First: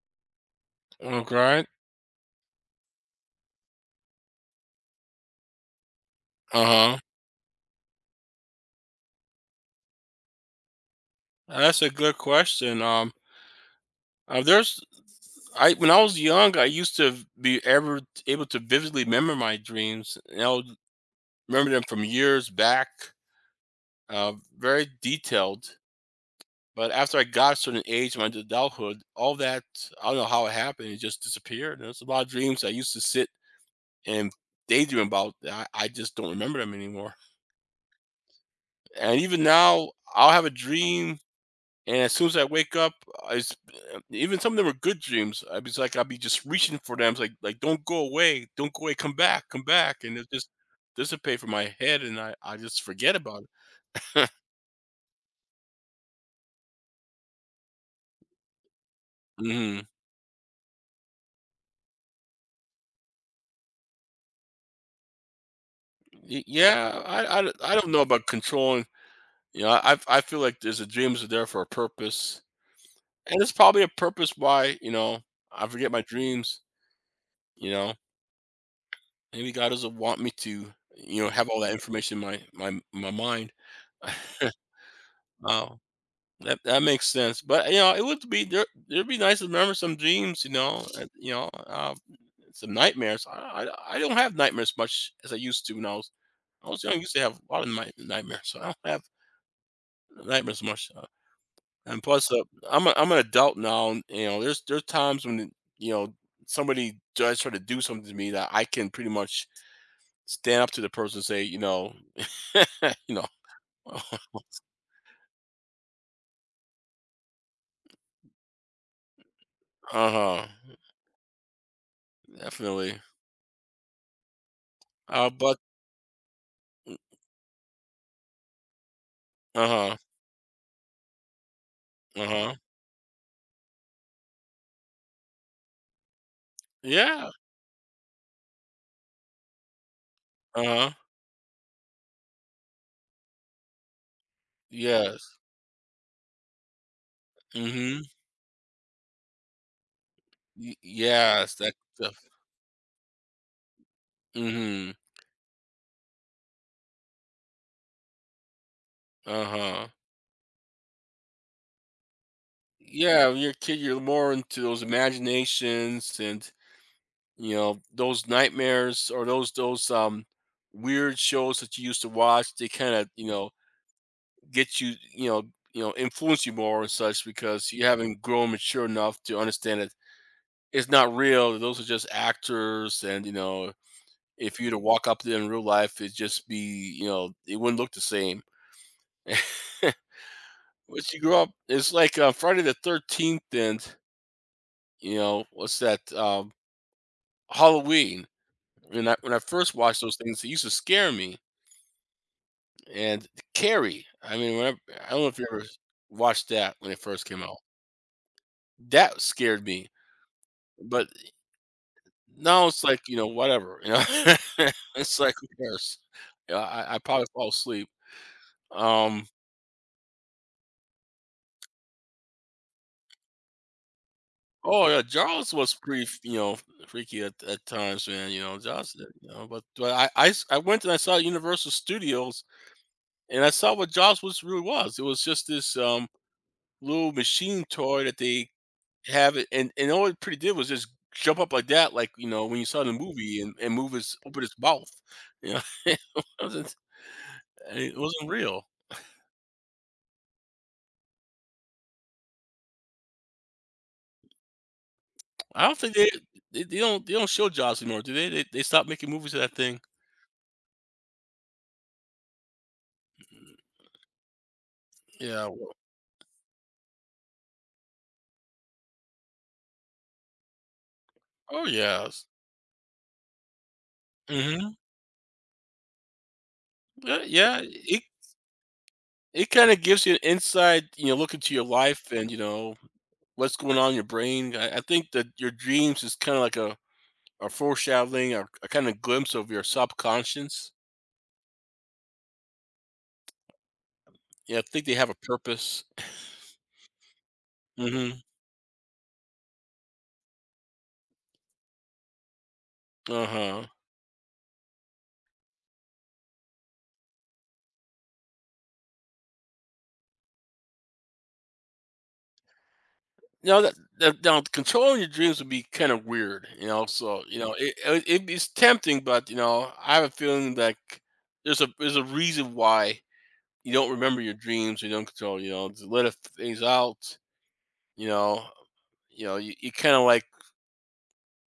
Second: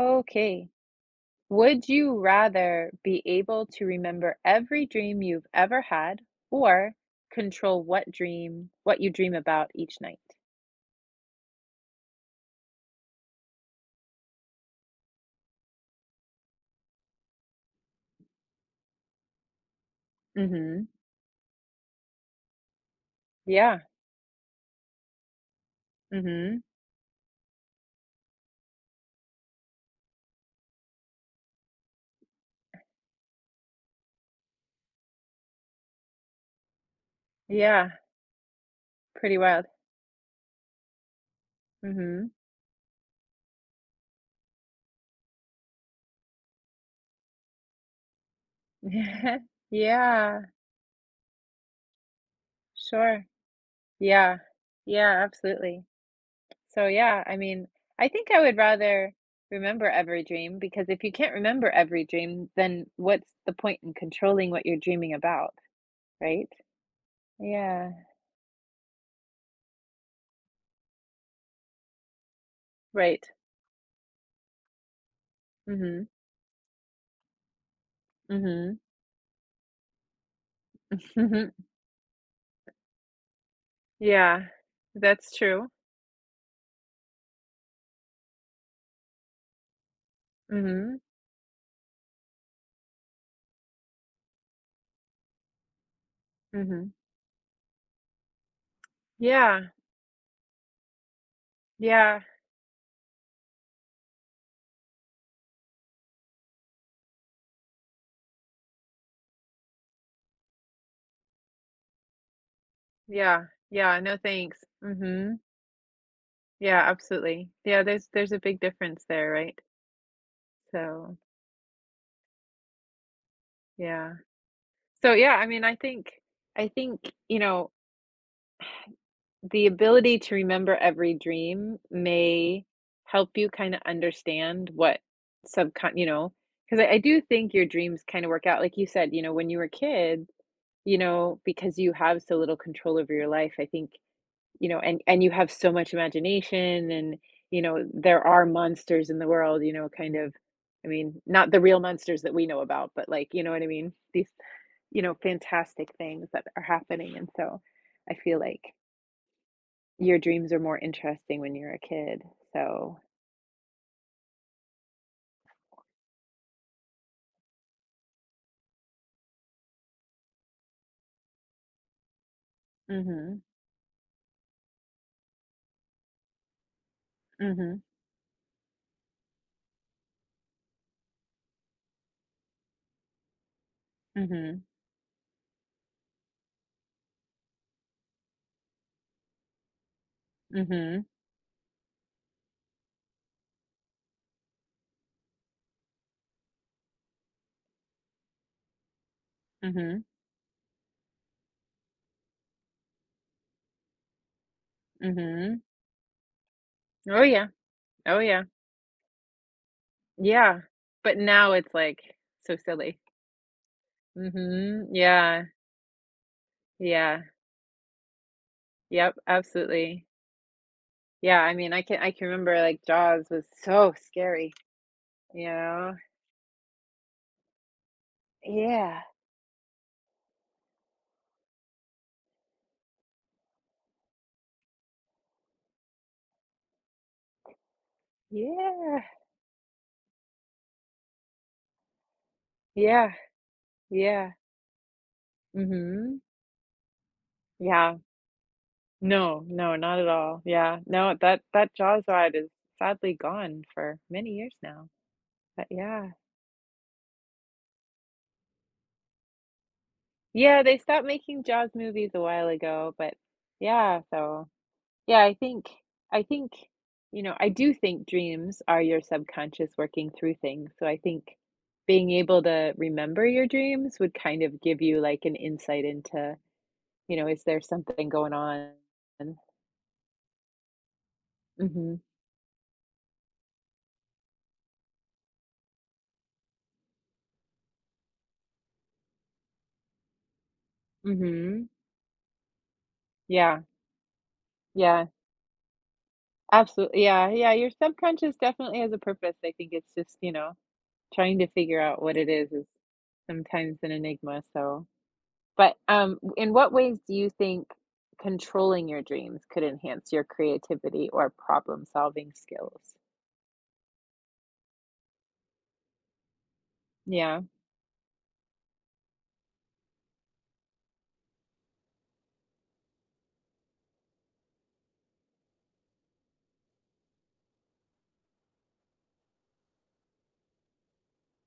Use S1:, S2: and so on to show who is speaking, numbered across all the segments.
S1: Okay.
S2: Okay.
S1: Would you rather be able to remember every dream you've ever had or
S2: Uh-huh.
S1: control what dream, what you dream about each night?
S2: That's a good question. There's I when I was young, I used to be ever able to vividly remember my dreams, and I would
S1: Hmm.
S2: remember them from years back,
S1: Yeah.
S2: uh, very detailed.
S1: Hmm.
S2: But after I got a certain age, my adulthood, all that I don't know how it happened, it just disappeared. There's a lot of dreams I used to sit and daydream about. I just don't remember them anymore.
S1: Yeah.
S2: And
S1: Pretty
S2: even
S1: wild.
S2: now, I'll have a dream. And as
S1: Hmm.
S2: soon as I wake up, I s- even some of them are good dreams. I was like, I'll be just reaching for them. It's like, don't go away, come back, and it
S1: Yeah.
S2: just dissipate from my head, and I just forget
S1: Sure.
S2: about it.
S1: Yeah. Yeah, absolutely. So yeah, I think I would rather
S2: Hmm.
S1: remember every dream because if you can't remember every dream, then what's the point in controlling what you're dreaming about, right?
S2: Yeah, I, I
S1: Yeah.
S2: don't know about controlling. I feel like there's a dreams are there for a purpose,
S1: Right.
S2: and it's probably a purpose why I forget my
S1: Mhm.
S2: dreams. You know,
S1: Mhm.
S2: maybe God doesn't want me to, you know, have
S1: Mhm.
S2: all that information in my mind.
S1: Yeah. That's true.
S2: Oh. That makes sense, but, you know, it'd be nice to remember some dreams, you know,
S1: Mhm.
S2: and, some nightmares. I don't have nightmares much as I used to when I was
S1: Mhm.
S2: young, I used to have a lot of nightmares, so I don't have
S1: Yeah.
S2: nightmares much, and
S1: Yeah.
S2: plus, I'm an adult now, and, you know, there's times when, you know, somebody does try to do something to me that I can pretty much stand up to the person and say, you know. You know.
S1: Yeah. Yeah. No, thanks. Mhm. Yeah, absolutely. Yeah, there's a big difference there, right?
S2: Uh-huh,
S1: So,
S2: definitely,
S1: yeah. So, yeah,
S2: but
S1: I think you know, the
S2: Uh-huh,
S1: ability to remember every dream
S2: uh-huh.
S1: may help you kinda understand what subcon you know. Because I do
S2: Yeah.
S1: think your dreams kinda work out. Like you said, you know, when you were kids.
S2: Uh-huh.
S1: You know, because you have so little control over your life, I think, you know, and you
S2: Yes.
S1: have so much imagination and, you know,
S2: Mhm.
S1: there are monsters in the world, you know, kind of.
S2: Y
S1: I mean, not
S2: Yes,
S1: the
S2: that
S1: real
S2: stuff.
S1: monsters that we know about, but like, you know what I mean? These,
S2: Mhm.
S1: you know, fantastic things that are happening. And so I feel like
S2: Uh-huh.
S1: your dreams are more interesting when you're a kid. So,
S2: Yeah, when you're a kid, you're more into those imaginations and, you know, those nightmares or those, weird shows that you used to watch, they kinda,
S1: mhm,
S2: get you you know you know, influence you more and such because
S1: mhm,
S2: you haven't grown mature enough to understand that it's not real, those are just actors and, you know, if
S1: mhm,
S2: you were to walk up to them in real life, it'd just be it wouldn't look the same.
S1: mhm,
S2: Once you grow up, it's like, Friday the 13th and, you know, what's that, um, Halloween. When I first watched
S1: mhm,
S2: those things, they used to scare me, and Carrie, I mean, whenever I don't know if you
S1: mhm.
S2: ever watched that when it
S1: Oh
S2: first came
S1: yeah.
S2: out.
S1: Oh yeah.
S2: That scared me,
S1: Yeah.
S2: but
S1: But now it's like so
S2: now it's
S1: silly.
S2: like, you know, whatever, you know?
S1: Mhm.
S2: It's like,
S1: Yeah.
S2: who cares? You know, I
S1: Yeah.
S2: probably fall asleep.
S1: Yep,
S2: Um
S1: absolutely. Yeah, I can remember, like, Jaws was so scary,
S2: Oh yeah,
S1: you
S2: Jaws was
S1: know?
S2: pretty, freaky at times, man. You know, Jaws,
S1: Yeah.
S2: but, I went and I saw Universal Studios and I saw what Jaws was really was. It was just this little machine toy that they
S1: Yeah.
S2: have it, and all it pretty did was just jump up like that, like you know when you saw the
S1: Yeah.
S2: movie and move his
S1: Yeah.
S2: open his mouth. You know, it
S1: Mhm.
S2: wasn't
S1: Yeah.
S2: it wasn't real.
S1: No, no, not at all. Yeah. No, that that Jaws ride is sadly gone for many years now,
S2: I
S1: but
S2: don't think they
S1: yeah.
S2: don't they don't show Jaws anymore, do they? They stopped making movies of that thing.
S1: Yeah, they stopped making Jaws movies a while ago, but yeah, so. Yeah,
S2: Yeah.
S1: I think, you know, I do think dreams are your subconscious working through things. So I think
S2: Oh
S1: being
S2: yes.
S1: able to remember your dreams would kind of
S2: Mm-hmm.
S1: give you like an insight into, you know, is
S2: Yeah,
S1: there
S2: it
S1: something going on?
S2: it kind of gives you an inside, you know, look into your
S1: Mm-hmm.
S2: life and you know what's going on in your brain. I think that your dreams is kind of like a foreshadowing or a kind of glimpse of your subconscious.
S1: Mm-hmm. Yeah.
S2: Yeah, I think they
S1: Yeah.
S2: have a purpose.
S1: Absolutely. Yeah. Yeah. Your
S2: Hmm.
S1: subconscious definitely has a purpose. I think it's just, you know, trying to figure out what it is
S2: Uh huh.
S1: sometimes an enigma. So. But in what ways do you think controlling your dreams could enhance your creativity or problem-solving skills?
S2: Now that, that now controlling your dreams would be kind of weird, you know. So you
S1: Yeah,
S2: know it's tempting, but you know I have a feeling like there's a reason why you don't remember your dreams, you don't control, you know, just let it, things out. You know, you know, you kind of like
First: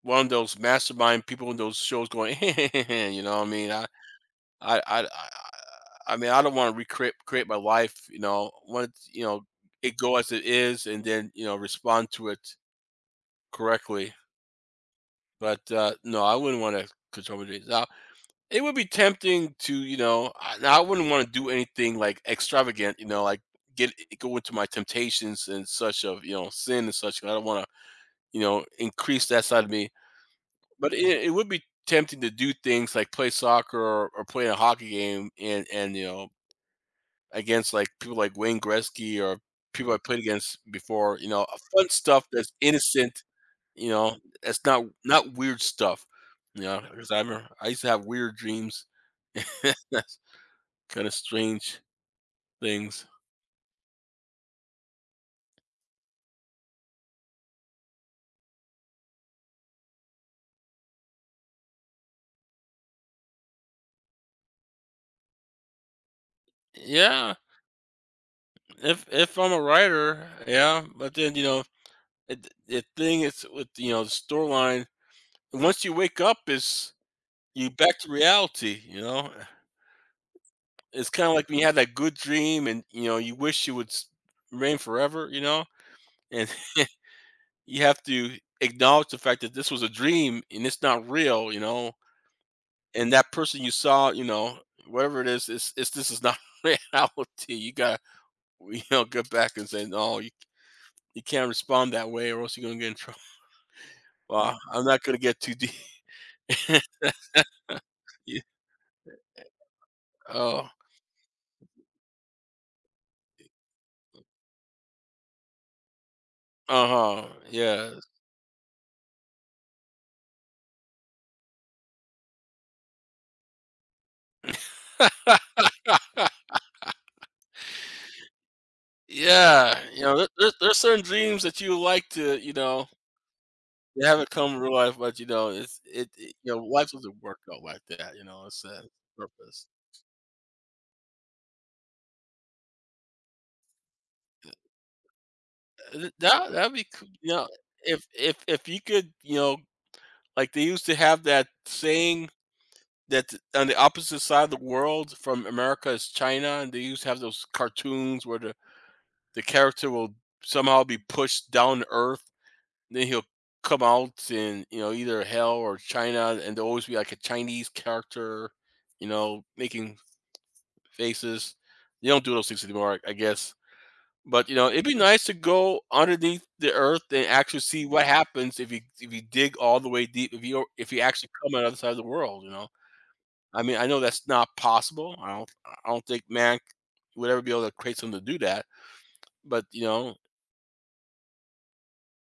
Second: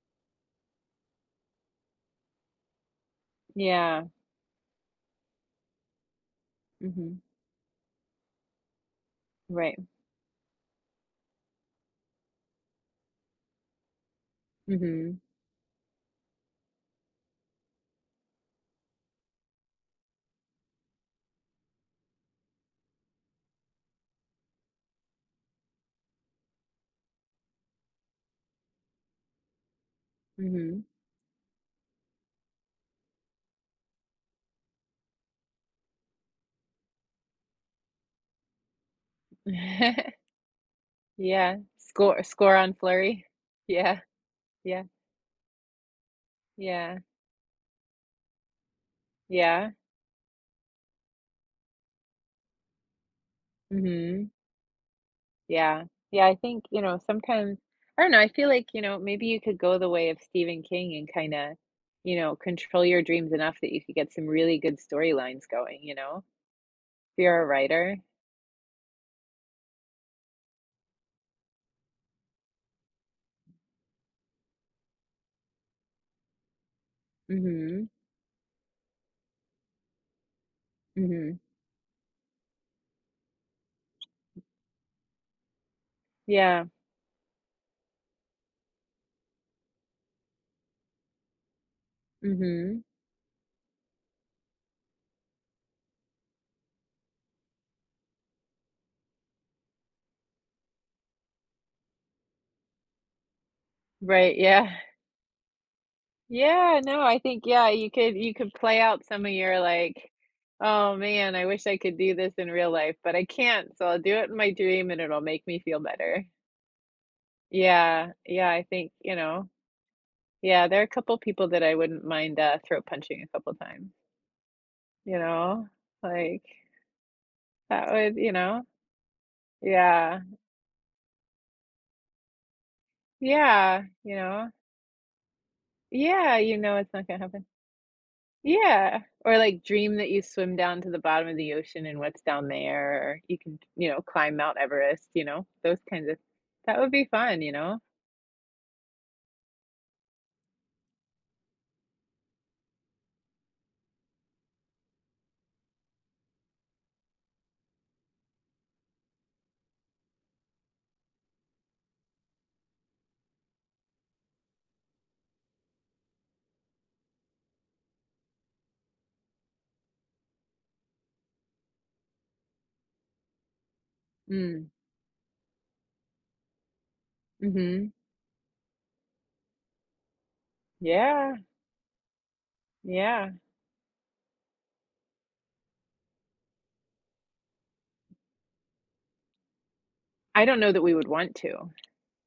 S2: one of those mastermind people in those shows going, you know, what I mean,
S1: yeah,
S2: I, I, I, I mean, I don't want to recreate
S1: mhm,
S2: create my life, you know, want it, you know,
S1: right,
S2: it go as it is, and then you know, respond to it correctly.
S1: mhm,
S2: But no, I wouldn't want to control my days. Now, it would be tempting to, you know, now I wouldn't want to do anything like extravagant, you know, like get go into my temptations and such of you know sin and such. 'Cause I don't want to, you know, increase that side of me.
S1: mhm.
S2: But it would be tempting to do things like play soccer or play a hockey game and you know against like people like Wayne Gretzky or people I played against before. You know,
S1: Yeah,
S2: fun
S1: score
S2: stuff that's
S1: score on
S2: innocent.
S1: flurry.
S2: You
S1: Yeah,
S2: know, that's
S1: yeah,
S2: not weird stuff. You know,
S1: yeah,
S2: because I remember I used to have weird dreams.
S1: yeah,
S2: That's kind of strange things.
S1: mhm, yeah. Yeah, I think, you know, sometimes I don't know, I feel like, you know, maybe you could go the way of Stephen King and kinda, you know, control your dreams enough that you could get some really good storylines going, you know?
S2: Yeah,
S1: You're a writer?
S2: if I'm a writer, yeah. But then you know, it, the thing is with you know the storyline. Once you wake up, is you
S1: Mhm,
S2: back to reality, you know? It's kinda
S1: mhm.
S2: like when you had that good dream and, you know, you wish it would s rain forever, you know? And
S1: Yeah,
S2: you have to acknowledge the fact that this was a dream and it's not real, you know?
S1: mhm.
S2: And that person you saw, you know, whatever it is, it's this is not reality. You gotta, you know, get back and say, "No, you can't respond that way or else you're gonna get in trouble."
S1: Right,
S2: Well,
S1: yeah.
S2: I'm not gonna get too deep.
S1: Yeah, no, I think, yeah, you could you
S2: Yeah.
S1: could play out some of your, like,
S2: Oh.
S1: "Oh, man, I wish I could do this in real life, but I can't, so I'll do it in my dream, and it'll make me feel better."
S2: Uh-huh. Yeah.
S1: Yeah, yeah, I think, you know, yeah, there are a couple people that I wouldn't mind, throat punching a couple times, you know? Like, that would you know?
S2: Yeah, you know,
S1: Yeah.
S2: there's certain dreams that you would like to, you know,
S1: Yeah,
S2: they
S1: you
S2: haven't
S1: know?
S2: come in real life, but you know,
S1: Yeah,
S2: you
S1: you
S2: know,
S1: know
S2: life
S1: it's not gonna
S2: doesn't work
S1: happen.
S2: out like that. You know, it's a
S1: Yeah, or, like,
S2: purpose.
S1: dream that you swim down to the bottom of the ocean and what's down there, or you can, you know, climb Mount Everest, you know, those kinds of
S2: That that'd
S1: that
S2: be
S1: would be
S2: cool. You
S1: fun,
S2: know,
S1: you know?
S2: if you could, you know, like they used to have that saying on the opposite side of the world from America is China, and they used to have those cartoons where the character will somehow be pushed down to earth. Then he'll come out in, you know, either hell or China, and there'll always be like a Chinese character, you know, making faces. They don't do those things anymore, I guess. But you know,
S1: Mm,
S2: it'd be nice to go underneath the earth and actually see
S1: mhm.
S2: what happens if you dig all the way deep. If you actually
S1: Yeah,
S2: come on the other side of the world, you know.
S1: yeah.
S2: I mean, I know that's not possible. I don't think man would ever be able to create something to do that. But you know,
S1: I don't know that we would want to.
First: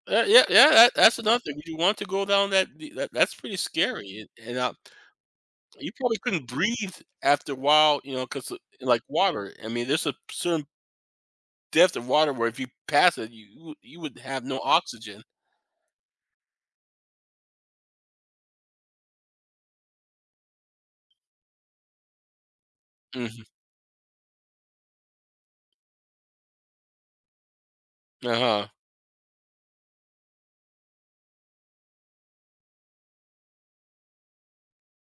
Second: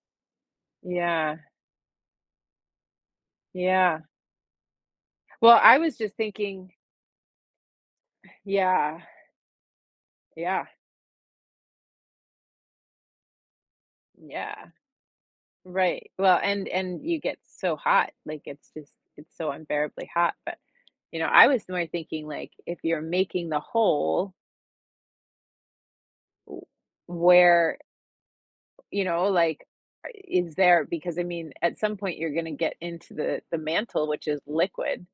S2: Yeah, yeah, that's
S1: Yeah,
S2: another thing. You want to go down that, that's pretty
S1: yeah.
S2: scary, and,
S1: Well, I
S2: you
S1: was just
S2: probably couldn't
S1: thinking
S2: breathe after a while, you know, because
S1: yeah,
S2: like water. I mean, there's a
S1: yeah,
S2: certain depth of water where if you pass it, you would have no
S1: yeah,
S2: oxygen.
S1: right. Well, and you get so hot, like, it's just it's so unbearably hot, but, you know, I was more thinking, like, if you're making
S2: Hmm.
S1: the hole, w where
S2: Uh huh.
S1: you know, like is there because I mean, at some point you're going to get into the mantle, which is liquid.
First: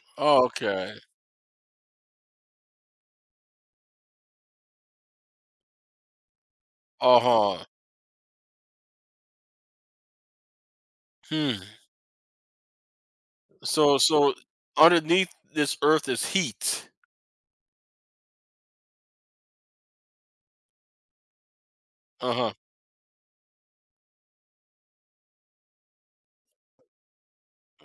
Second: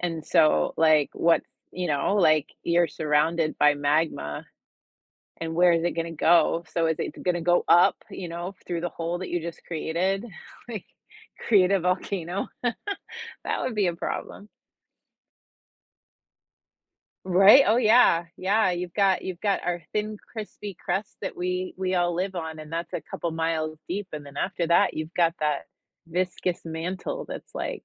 S1: And so
S2: Okay.
S1: like what's, you know, like you're surrounded by magma and where is it going to go? So is
S2: Uh
S1: it going to go
S2: huh.
S1: up, you know, through the hole that you just created? Like
S2: Hmm.
S1: create a volcano? That would be a
S2: So
S1: problem.
S2: underneath this earth is heat.
S1: Right? Oh, yeah, yeah, you've got our thin, crispy crust that we all live
S2: Uh huh.
S1: on, and that's a couple miles deep, and then after that, you've got that viscous mantle that's like,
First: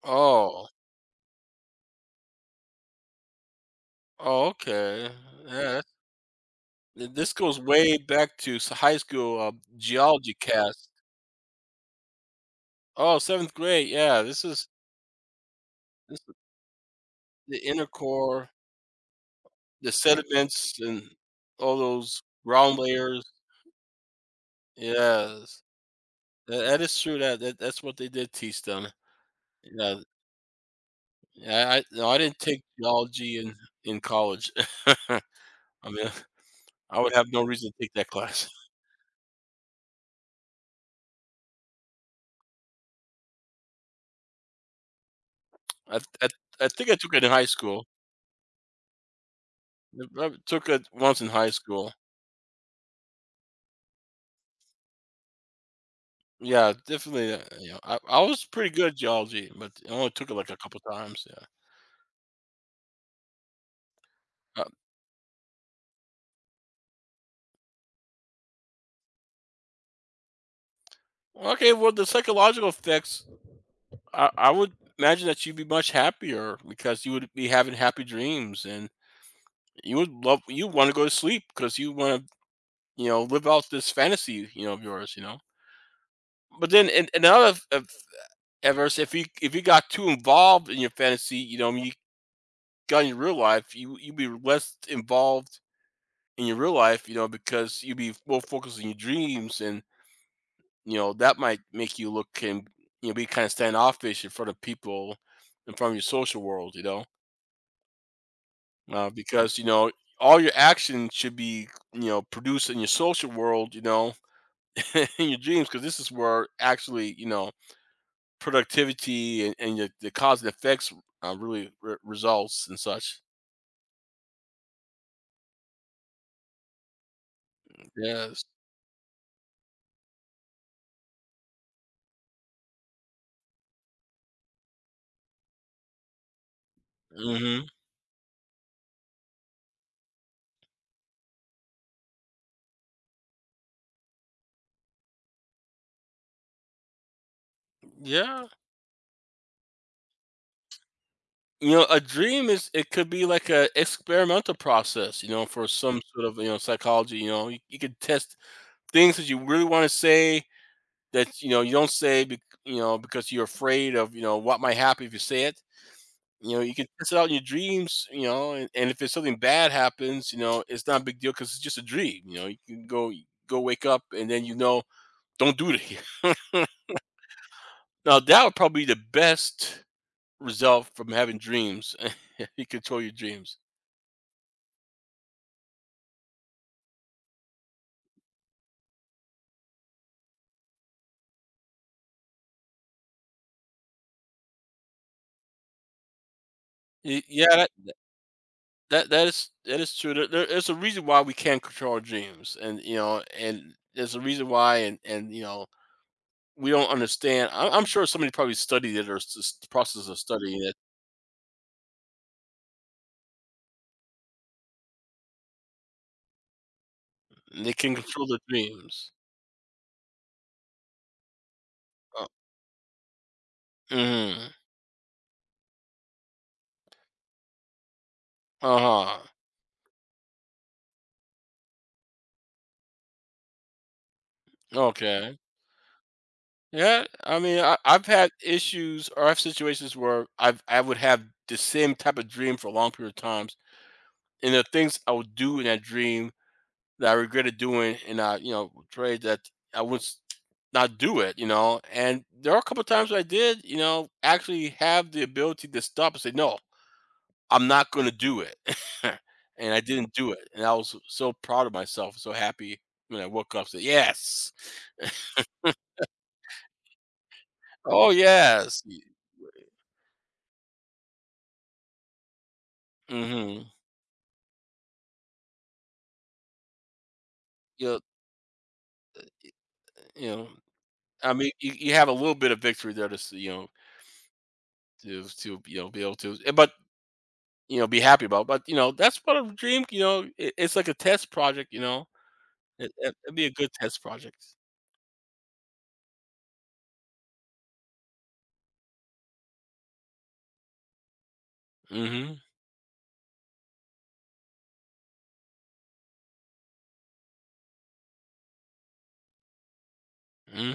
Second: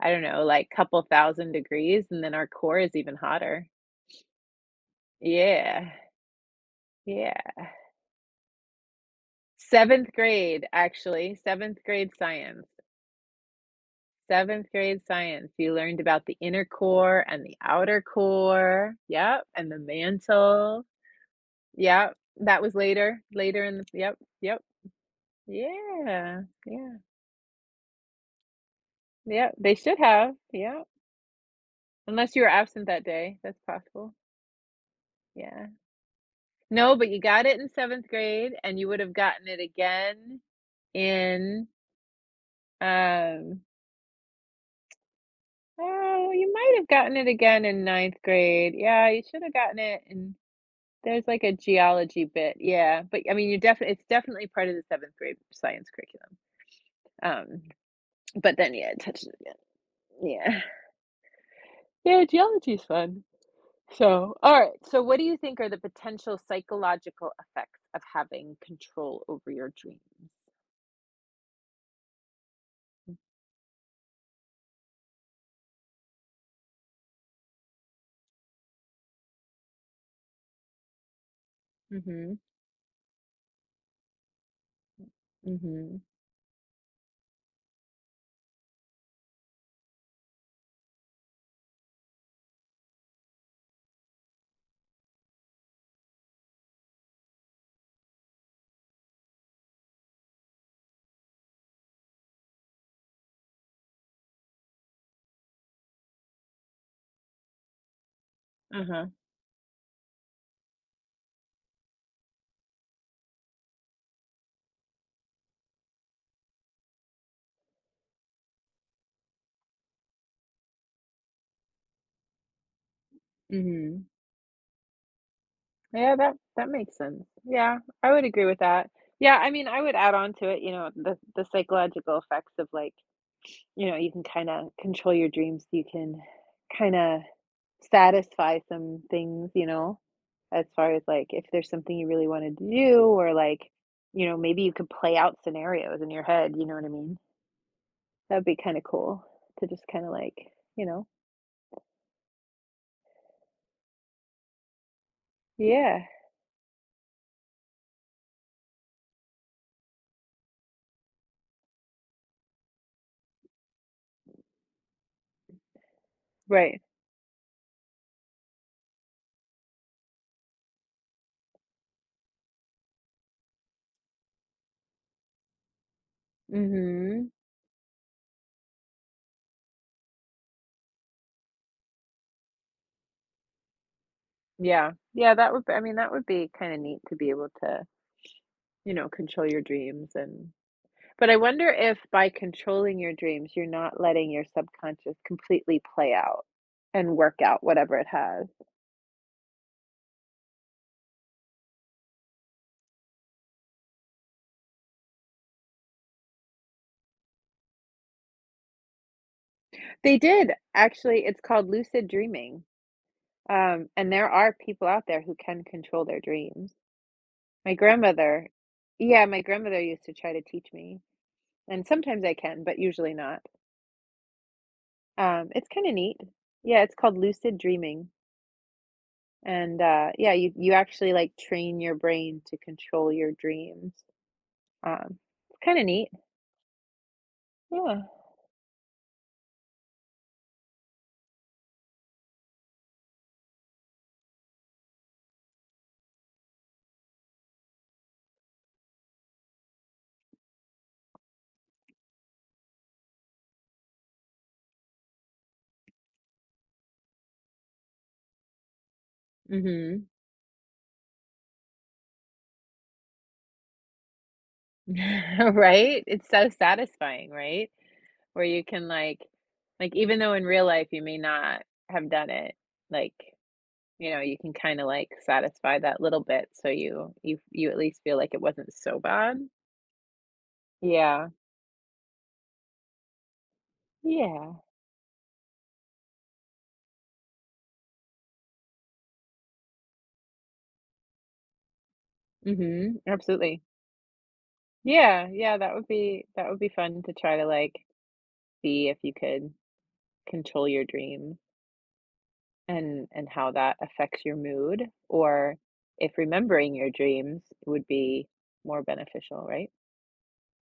S1: I don't know,
S2: Oh.
S1: like couple thousand degrees, and then our core is even hotter.
S2: Oh. Okay. Yeah.
S1: Yeah,
S2: This
S1: yeah.
S2: goes way back to high school
S1: 7th
S2: geology
S1: grade,
S2: class.
S1: actually, 7th grade science.
S2: Oh, 7th grade, yeah,
S1: 7th grade science, you learned
S2: this
S1: about the
S2: is
S1: inner core and the
S2: the inner
S1: outer
S2: core,
S1: core. Yep, and the
S2: the sediments
S1: mantle.
S2: and all
S1: Yep,
S2: those
S1: that was
S2: ground
S1: later
S2: layers.
S1: later in the yep, yep.
S2: Yes,
S1: Yeah,
S2: that
S1: yeah,
S2: is true that that's what they did teach them.
S1: yep, they should
S2: Yeah,
S1: have, yep,
S2: I no, I
S1: unless
S2: didn't
S1: you were
S2: take
S1: absent that day,
S2: geology in
S1: that's possible,
S2: college. I
S1: yeah.
S2: mean,
S1: No,
S2: I
S1: but
S2: would
S1: you
S2: have no
S1: got it in
S2: reason to take that
S1: 7th
S2: class.
S1: grade, and you would have gotten it again in, um
S2: I I
S1: oh, you
S2: I
S1: might have
S2: think I took
S1: gotten
S2: it
S1: it
S2: in high
S1: again in
S2: school.
S1: ninth grade, yeah, you should have gotten it
S2: I
S1: in
S2: took it once
S1: there's
S2: in
S1: like
S2: high
S1: a
S2: school.
S1: geology bit, yeah, but, I mean, you definitely it's definitely part of the 7th grade science curriculum,
S2: Yeah, definitely,
S1: um,
S2: you know, I was
S1: but
S2: pretty
S1: then,
S2: good
S1: yeah,
S2: at
S1: it touches it
S2: geology,
S1: again,
S2: but I only took it like a
S1: yeah.
S2: couple times, yeah.
S1: Yeah, geology is fun. So, all right. So, what do you think are the potential psychological effects of having control over your dreams?
S2: Okay, well, the psychological effects, I would imagine that you'd be much happier because you would be having happy dreams and you would love, you want to go to sleep because you want to,
S1: Mhm.
S2: you know, live out this fantasy, you know, of yours, you know.
S1: Mhm.
S2: But then another of adverse, if you got too involved in your fantasy, you know, you you'd be less involved in your real life, you know, because you'd be more focused on your dreams and you know, that might make you look and you know be kind of standoffish in front of people, in front of your social world, you know,
S1: Uh-huh.
S2: because you know all your actions should be you know produced in your social world, you know, in your dreams, because this is where actually you know productivity and your, the cause and effects really results and such.
S1: Mhm. Yeah, that that makes sense. Yeah, I would agree
S2: Yes.
S1: with that. Yeah, I would add on to it, you know, the psychological effects of like, you know, you can kind of control your dreams. You can kind of
S2: Hmm.
S1: satisfy some things, you know, as far as, like, if there's something you really wanted to do or, like, you know, maybe you could play out scenarios in your head, you know what I mean? That'd
S2: Yeah.
S1: be kinda cool to just kinda, like, you know.
S2: You know, a dream is it could be like a experimental process. You know, for some
S1: Yeah,
S2: sort of you know psychology. You know, you could test things that you really want to say that you know you don't say you know because you're afraid of you know what might happen if you say it, you know you
S1: right.
S2: can test it out in your dreams you know, and if it's something bad happens you know it's not a big deal because it's just a dream you know you can go wake up and then you know don't do it here.
S1: Mhm.
S2: Now that would probably be the best result from having dreams. You control your dreams.
S1: Yeah. Yeah, that would be- I mean, that would be kinda neat to be able to, you know, control your dreams and but I wonder if by controlling your dreams, you're not letting your subconscious completely play out and work
S2: Yeah
S1: out
S2: that,
S1: whatever it has.
S2: that is true there's a reason why we can't control our dreams and you know and there's a reason why and you know we don't understand. I'm sure somebody probably studied it or s s the process
S1: They
S2: of
S1: did,
S2: studying it,
S1: actually, it's called lucid dreaming, and there are people out there who can control their dreams.
S2: and they
S1: My
S2: can control their
S1: grandmother
S2: dreams.
S1: yeah, my grandmother used to try to teach me, and sometimes
S2: Uh
S1: I can, but usually not.
S2: mhm.
S1: It's kinda neat. Yeah, it's called lucid dreaming,
S2: Uh-huh.
S1: and, yeah, you actually, like, train your brain to control your dreams. Um,
S2: Okay.
S1: it's kinda neat.
S2: Yeah, I mean,
S1: Yeah.
S2: I've had issues or I have situations where I would have the same type of dream for a long period of times, and there are things I would do in that dream that I regretted doing, and I, you know, prayed that I would s not do it, you know? And there are a couple of times where I did, you know, actually have the ability to stop and say, "No. I'm not gonna do it." And I
S1: Mhm.
S2: didn't do it, and I was so proud of myself, so happy when I woke up, said, "Yes."
S1: Right? It's so satisfying, right?
S2: "Oh,
S1: Where you
S2: yes."
S1: can
S2: Y
S1: like even though in real life you may not have done it, like,
S2: Mhm.
S1: you know, you can kinda like satisfy that little bit so you at least
S2: Yep,
S1: feel like it wasn't so bad.
S2: you know,
S1: Yeah.
S2: I mean, you have a little bit of victory there to s you know,
S1: Yeah.
S2: to, you know, be able to you know, be happy about, but, you know, that's part of dream, you know, it it's like a test project, you know?
S1: Mhm.
S2: It'd be a
S1: Absolutely.
S2: good test project.
S1: Yeah, yeah, that would be fun to try to like see if you could control your dreams.
S2: Mhm.
S1: And how that affects your mood or if remembering your dreams would be more beneficial, right?
S2: Mm.